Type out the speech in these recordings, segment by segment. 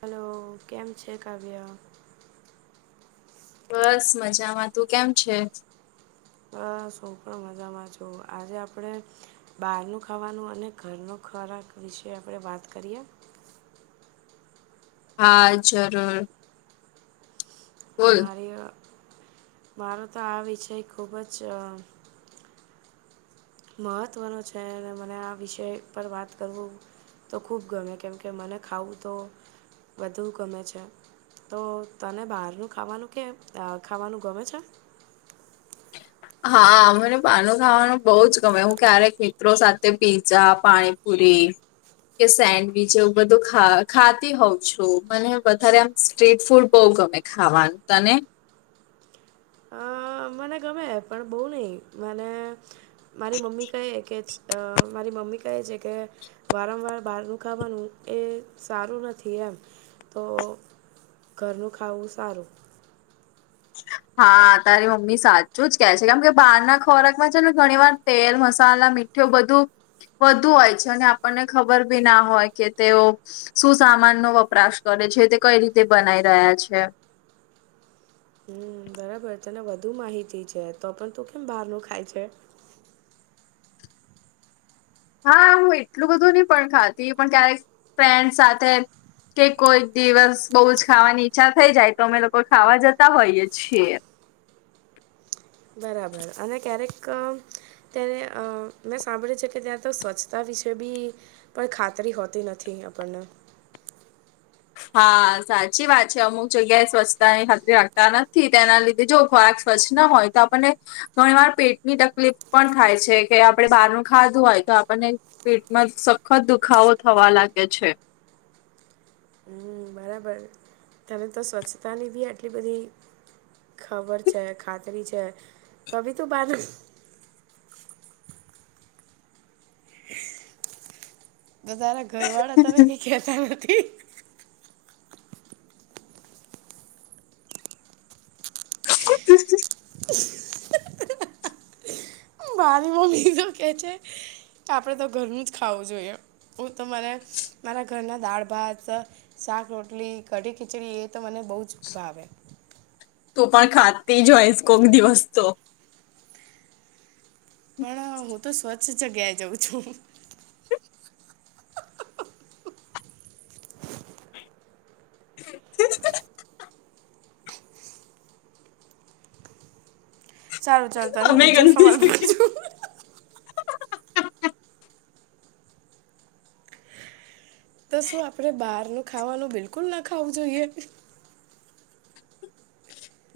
Hello કેમ છે કાવ્ય? બસ મજામાં તું કેમ છે? બસ હું પણ મજામાં છુ. આજે આપણે બહારનું ખાવાનું અને ઘરનો ખોરાક વિશે આપણે વાત કરીએ? હા જરૂર. બોલ મારે મારો તો આ વિષય ખૂબ જ મહત્ત્વનું છે અને મને આ વિષય પર વાત કરવું તો ખૂબ ગમે કેમ કે મને ખાવું તો વધુ ગમે છે. તો તને બહારનું ખાવાનું કે ખાવાનું ગમે છે? હા મને પાનું ખાવાનું બહુ જ ગમે હું ક્યારેક મિત્રો સાથે પીઝા, પાણીપુરી કે સેન્ડવીચ એવું બધું ખા ખાતી હોઉં છું. મને વધારે આમ સ્ટ્રીટ ફૂડ બઉ ગમે. ખાવાનું તને? અ મને ગમે પણ બહુ નહીં મને મારી મમ્મી કહે કે જ અ મારી મામ્મી કહે છે કે વારંવાર બહારનું ખાવાનું એ સારું નથી એમ તો ઘરનું ખાવું સારું. હ હા તારી મમ્મી સાચું જ કે છે, કેમ કે બહાર ના ખોરાકમાં છે ને ઘણી વાર તેલ મસાલા મીઠ બધું વધુ હોય છે અને આપણને ખબર બી ના હોય કે તેઓ શું સામાન નો વપરાશ કરે છે, તે કઈ રીતે બનાવી રહ્યા છે? હમ બરાબર તને વધુ માહિતી છે, તો પણ તું કેમ બહાર નુ ખાય છે. હા હું એટલું બધું નહી પણ ખાતી પણ ક્યારેક ફ્રેન્ડ સાથે કે કોઈ દિવસ બહુ જ ખાવાની ઈચ્છા થઈ જાય તો અમે લોકો ખાવા જતા હોઈએ છીએ. બરાબર અને ક્યારેક ત્યારે અ મેં સાંભળ્યું છે, કે ત્યાં તો સ્વચ્છતા વિશે બી. પણ ખાતરી હોતી નથી આપણને હા સાચી વાત છે, અમુક જગ્યાએ સ્વચ્છતાની ખાતરી રાખતા નથી તેના લીધે જો ખોરાક સ્વચ્છ ન હોય. તો આપણને ઘણી વાર પેટની તકલીફ પણ થાય છે, કે આપણે બહારનું ખાધું હોય તો આપણને પેટમાં સખત દુખાવો થવા લાગે છે. હમ બરાબર તમે તો સ્વચ્છતાની બી અટલી બધી ખબર છે, ખાતરી છે, તો ભી તુ બાર નુ. બધારા ઘર વાળા તને કાય કેહેતા નથી? [unintelligible] હમ મારી મમ્મી તો કે છે, કે આપડે તો ઘરનું જ ખાવું જોઈએ. હું તો મને મારા ઘરના દાળ ભાત શાક રોટલી કઢી ખીચડી એ તો મને બહુ જ ભાવે. તું પણ ખાતી જ હોયસ કોક દિવસ તો. પણ હું તો સ્વચ્છ જગ્યાએ જઉં છું. [inaudible] સારું ચલ ચલ હું અમે બીજો ગંદી સવાલ જગ્યા પુછુ. તો શું આપડે બહારનું ખાવાનું બિલકુલ ના ખાવું જોઈએ?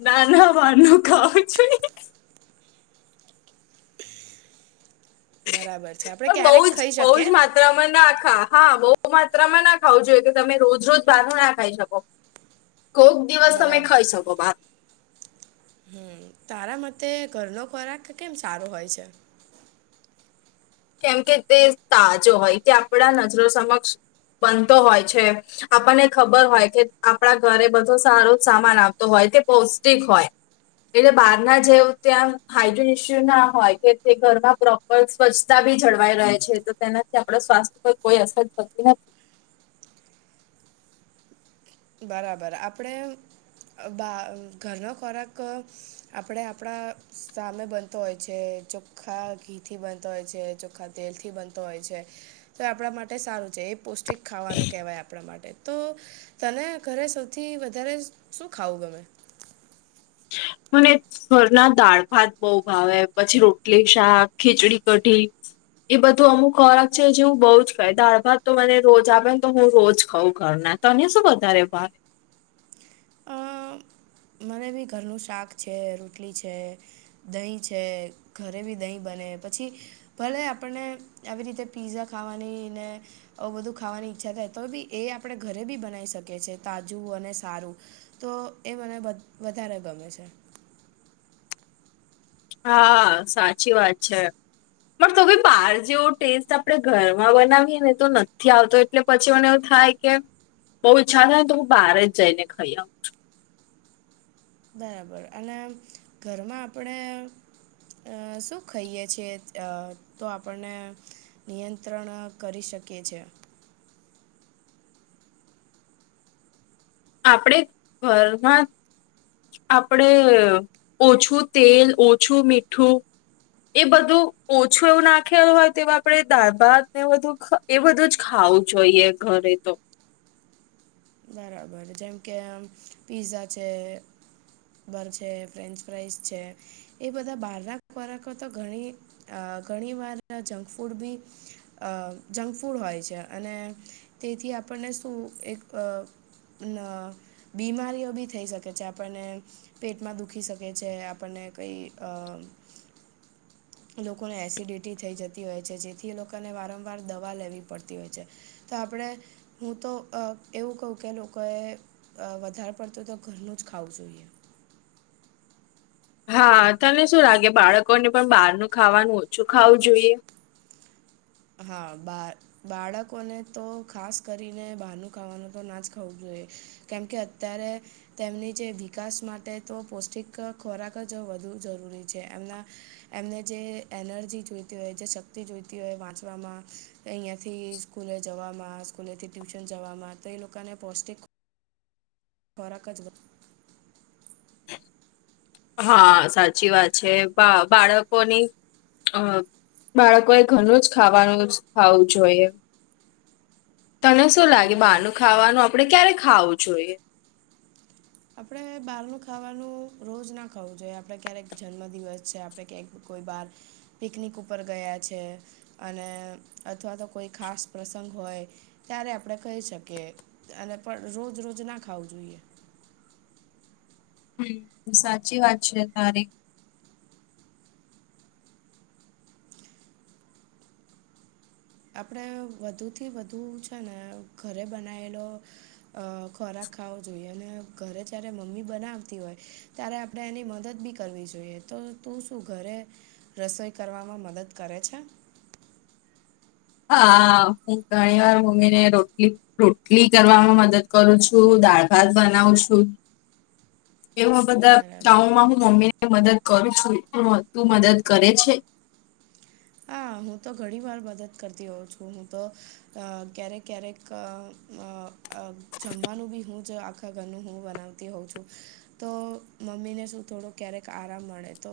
ના ના બાર નુ ખાવું છે. બરાબર છે આપણે બઉજ ક્યારેક ખાઈ બઉજ શકીએ માત્રામાં ના ખા. હા બહુ માત્રામાં ના ખાવ જોએ કે તમે રોજ રોજ બાર ના ખાઈ શકો. કોક દિવસ તમે બરાબર ખાઈ શકો બાર. હમ તારા મતે ઘરનો ખોરાક કેમ સારો હોય છે. કેમ કે તે તાજો હોય તે આપડા નજરો સમક્ષ બનતો હોય છે. આપણને ખબર હોય કે આપણા ઘરે બધો સારો જ સામાન આવતો હોય તે પૌષ્ટિક હોય. એટલે બહાર ના જેવ ત્યાં હાજીન ઇસ્યુ ના હોય કે તે ઘરમાં પ્રોપર સ્વચછ તા બી જળવાઈ રહે છે તો તેનાથી આપણા સ્વાસ્થ્ય પર કોઈ અસર થતી નથી. બરાબર આપણે બા ઘરનો ખોરાક આપણે આપણા સામે બનતો હોય છે જો ચોખ્ખા ઘી થી બનતો હોય છે ચોખ્ખા તેલથી બનતો હોય છે તો આપણા માટે સારું છે એ પૌષ્ટિક ખાવાનું કહેવાય આપણા માટે તો તને ઘરે સૌથી વધારે શું ખાવું ગમે. મને. ઘરના દાળ ભાત બઉ ભાવે પછી રોટલી શાક ખીચડી કઢી. એ બધું અમુક ખોરાક છે જેવું બઉજ ખાય દાળ ભાત તો મને રોજ આપે ને તો હું રોજ ખાઉં ઘરના તને શું વધારે ભા. મરે બી ઘરનું શાક છે રોટલી છે. દહીં છે ઘરે બી દહીં બને પછી. ભલે આપણને આવી રીતે પીઝા ખાવાની ને. બધું ખાવાની ઈચ્છા થાય તો બી એ આપણે ઘરે બી બનાવી શકીએ છેએ તાજું અને સારું. તો એ મને બ વધારે ગમે છે. હા હા સાચી વાત છે. પણ તો બી બહાર જેવો ટેસ્ટ આપણે ઘરમાં બનાવીએ ને તો નથી આવતો એટલે પછી મને એવું થાય કે બઉજ ઈચ્છા થય ને તો હું બારેજ જઈને ખાઈ આવું. બરાબર અને ઘરમાં આપણે અ શું ખાઈએ છીએ અ તો આપણને નિયંત્રણ કરી શકે છે. આપડે ઘરમાં આપડે ઓછું તેલ ઓછું મીઠું એ બધું ઓછું એવું નાખેલું હોય તો આપણે દાર ભાત ને બધું એ બધું જ ખાવું જોઈએ ઘરે તો. બરાબર જેમ કે આમ પીઝા છે. બર્ગર છે ફ્રેન્ચ ફ્રાઈઝ છે એ બધા બહારના ખોરાક તો ઘણી અ ઘણી વાર જંક ફૂડ બી જંક ફૂડ હોય છે અને તેથી આપણને શું એક બીમારીઓ બી થઈ શકે છે આપણને પેટમાં દુખી શકે છે આપણને કઈ અ લોકોને એસિડિટી થઈ જતી હોય છે જેથી લોકોને વારંવાર દવા લેવી પડતી હોય છે. તો આપડે હું તો એવું કહું કે લોકોએ વધારે પડતું તો ઘરનું જ ખાવું જોઈએ. હા તને શું લાગે બાળકોને પણ બહારનું ખાવાનું ઓછું ખાવું જોઈએ. હા બાર બાળકોને તો ખાસ કરીને બહાનનું ખાવાનું તો ના જ ખાવું જોઈએ કેમકે અત્યારે તેમની જે વિકાસ માટે તો પૌષ્ટિક ખોરાક જ વધુ જરૂરી છે એમના એમને જે એનર્જી જોઈતી હોય જે શક્તિ જોઈતી હોય વાંચ વામાં અહીંયાથી સ્કૂલે જવામાં સ્કૂલેથી ટ્યુશન જવામાં તો એ લોકોને પૌષ્ટિક ખોરક [unintelligible] હા સાચી વાત છે બા બાળકોની અ બાળકો એ ઘણું જ ખાવાનું જ ખાવું જોઈએ. તને શું લાગે બ બહારનું ખાવાનું આપડે ક્યારે ખાવું જોઈએ? આપણે બહારનું ખાવાનું રોજ ના ખાવું જોઈએ આપણે ક્યારેક જન્મદિવસ છે આપણે ક્યાંક કોઈ બાર પિકનિક ઉપર ગયા છે અને અથવા તો કોઈ ખાસ પ્રસંગ હોય. ત્યારે આપણે ખહી શકીએ અને પણ રોજ રોજ ના ખાવું જોઈએ. હમ સાચી વાત છે તારી. આપણે વધુથી વધુ છે ને ઘરે બનાયેલો અ ખોરાક ખાવો જોઈએ અને ઘરે જ્યારે મમ્મી બનાવતી હોય. ત્યારે આપણે એની મદદ બી કરવી જોઈએ તો તું શું ઘરે રસોઈ કરવામાં મદદ કરે છે? હા હું ઘણી વાર મમ્મી ને રોટલી રોટલી કરવામાં મદદ કરું છું દાળ ભાત બનાવું છું. [inaudible] એ બધા કામ બરાબર માં હું મમ્મી ને મદદ કરું છું તું મદદ કરે છે? હા હું તો ઘણી વાર મદદ કરતી હોઉ છું હું તો ક્યારેક ક્યારેક જમવાનું બી હું જ આખા ઘરનું હું બનાવતી હોઉં છું. તો મમ્મીને શું થોડુંક ક્યારેક આરામ મળે તો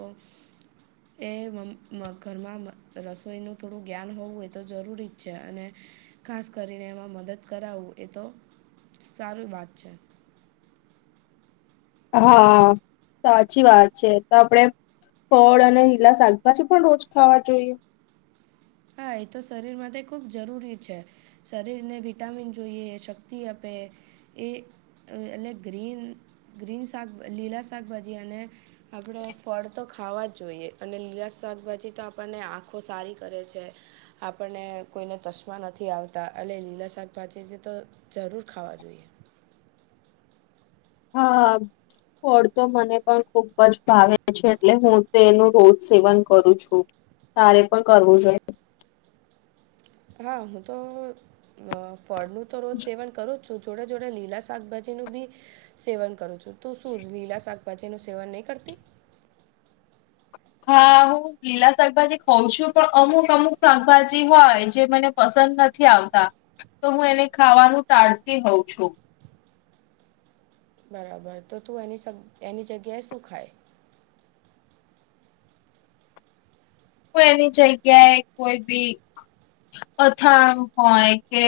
એ મમ મ ઘરમાં રસોઈનું થોડું જ્ઞાન હોવું એ તો જરૂરી જ છે અને ખાસ કરીને એમાં મદદ કરાવું એ તો સારી વાત છે. હા સાચી વાત છે તો આપડે ફળ અને લીલા શાકભાજી પણ રોજ ખાવા જોઈએ. હા એ તો શરીર માટે ખુબ જરૂરી છે. શરીરને વિટામિન જોઈએ શક્તિ આપે એ એ અને ગ્રીન ગ્રીન શાક લીલા શાકભાજી અને આપણે ફળ તો ખાવા જ જોઈએ. અને લીલા શાકભાજી તો આપણને આંખો સારી કરે છે, આપણને કોઈને ચશ્મા નથી આવતા એટલે લીલા શાકભાજી જે તો જરૂર ખાવા જોઈએ. હા હા ફળ તો મને પણ ખુબ જ ભાવે છે એટલે હું તે એનું રોજ સેવન કરું છું. તારે પણ કરવું જોઈએ. હા હું તો ફળનું તો રોજ સેવન કરું છુ જોડે જોડે લીલા સાકભાજી નું ભી સેવન કરું છું તું શું લીલા શાકભાજી નું સેવન નહીં કરતી? હા લીલા શાકભાજી ખાઉ છું પણ અમુક અમુક શાકભાજી હોય જે મને પસંદ નથી આવતા તો હું એને ખાવાનું ટાળતી હોઉ છું. બરાબર તો તું એની એની જગ્યાએ શું ખાય? હુ એની જગ્યાએ કોઈ બી અથાણ હોય કે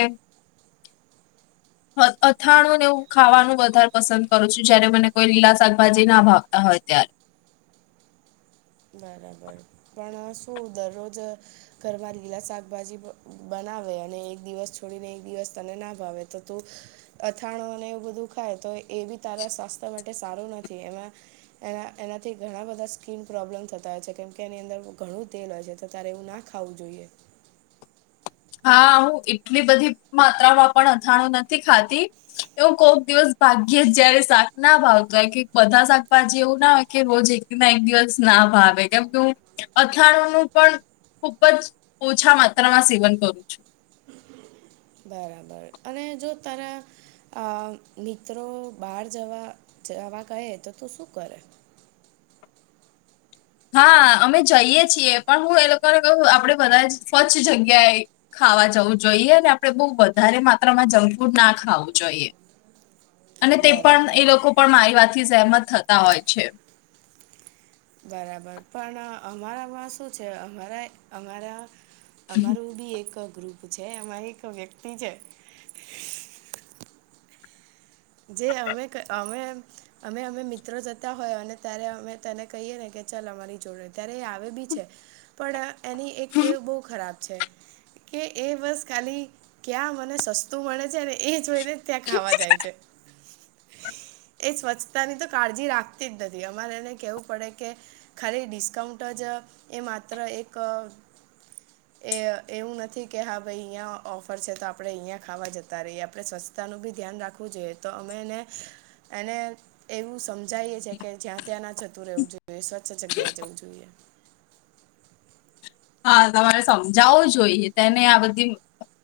અથાણુંને એવું ખાવાનું વધારે પસંદ કરું છું જયારે મને કોઈ લીલા શાકભાજી ના ભાવતા હોય ત્યારે બરાબર પણ શું દરરોજ ઘરમાં લીલા શાકભાજી બનાવે અને એક દિવસ છોડીને એક દિવસ તને ના ભાવે તો તું અથાણો અને એવું બધું ખાય તો એ બી તારા સ્વાસ્થ્ય માટે સારું નથી એમાં એના એનાથી ઘણા બધા સ્કીન પ્રોબ્લેમ થતા હોય છે કેમ કે એની અંદર ઘણું તેલ હોય છે તો તારે એવું ના ખાવું જોઈએ. હા હું એટલી બધી માત્રામાં પણ અથાણું નથી ખાતી એવું કોક દિવસ ભાગ્યે જયારે શાક ના ભાવતો હોય કે બધા શાકભાજી એવું ના હોય કે રોજ દિવસ ના ભાવે કેમ કે હ અથાણું નું પણ ખુબ જ ઓછા માત્રામાં સેવન કરું છું. બરાબર અને જો તારા અ મિત્રો બહાર જવા જવા કહે તો તું શું કરે? હા અમે જઈએ છીએ પણ હું એ લોકોને કહ આપડે બધા સ્વચ્છ જગ્યાએ ખાવા જવું જોઈએ અને આપણે બહ વધારે માત્રામાં જંક ફૂડ ના ખાવું જોઈએ. [inaudible] અને તે પણ એ બરાબર લોકો પણ મારી વાતથી સહેમત થતા હોય છે. બરાબર પણ અમારામાં શું છે અમારા અમારા અમારું બી એક ગ્રુપ છે અમારી એક વ્યક્તિ છે. જે અમે અમે અમે અમે મિત્રો જતા હોય અને ત્યારે અમે તેને કહીએ ને કે ચાલ અમારી જોડે ત્યારે એ આવે બી છે પણ. એની એક ટેવ બહુ ખરાબ છે. કે એ બસ ખાલી ક્યાં મને સસ્તું મળે છે ને એ જોઈને ત્યાં ખાવા જાય છે. એ સ્વચ્છતા ની તો કાળજી રાખતી જ નથી અમારે એને કેવું પડે કે ખાલી ડિસ્કાઉન્ટ જ એ માત્ર એક. એ એવું નથી કે હા ભાઈ અહંયા ઓફર છે તો આપડે અહિયાયા ખાવા જતા રહીએ આપણે સ્વ પોતાનું બી ધ્યાન રાખવું જોઈએ તો અમે એને એને એવું સમજાવીએ છીએ કે જ્યાં અત્યાં ના જતું રહેવું જોઈએ સ્વચ્છ જગ્યાએ જવું જોઈએ. હા તમારે સમજાવું જોઈએ તેને આ બધી.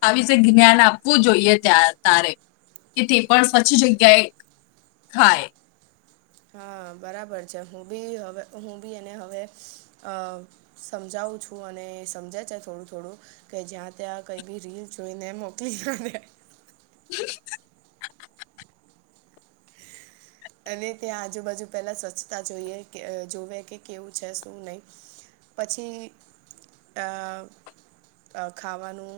આવી વિશે જ્ઞાન આપવું જોઈએ ત્યાં તારે કે તે પણ સ્વચ્છ જગ્યાએ. થાય. હા બરાબર છે હું બી હવે હું બી એને હવે. સમજાવું છું અને સમજે છે થોડું થોડું. કે જ્યાં ત્યાં કઈ બી રીલ જોઈને મોકલી ને. હમ. [inaudible] અને ત્યાં આજુબાજુ પહેલાં સ્વચ્છતા જોઈએ કે જોવેએ કે કેવું છે શું નહીં. પછી. ખાવાનું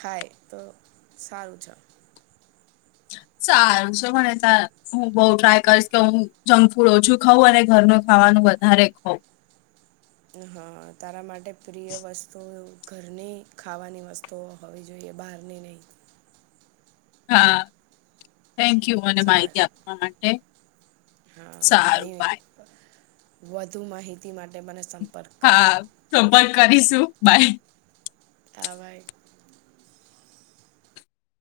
ખાય તો સારું છે. સારુ છે મ નેતા. હું બઉ ટ્રાય કરીશ કે હું જંક ફૂડ ઓછું ખઉં અને ઘરનું ખાવાનું વધારે ખઉં. હા તારા માટે પ્રિય વસ્તુ ઘરની ખાવાની વસ તો હવે જોઈએ બહારની નહીં. હા થેન્કયુ મને સાર માહિતી આપવા માટે. હા સારું ઘણી બાય વધુ માહિતી માટે મને સમ હા સંપર્ક કરીશું બાય. હા વાઈ.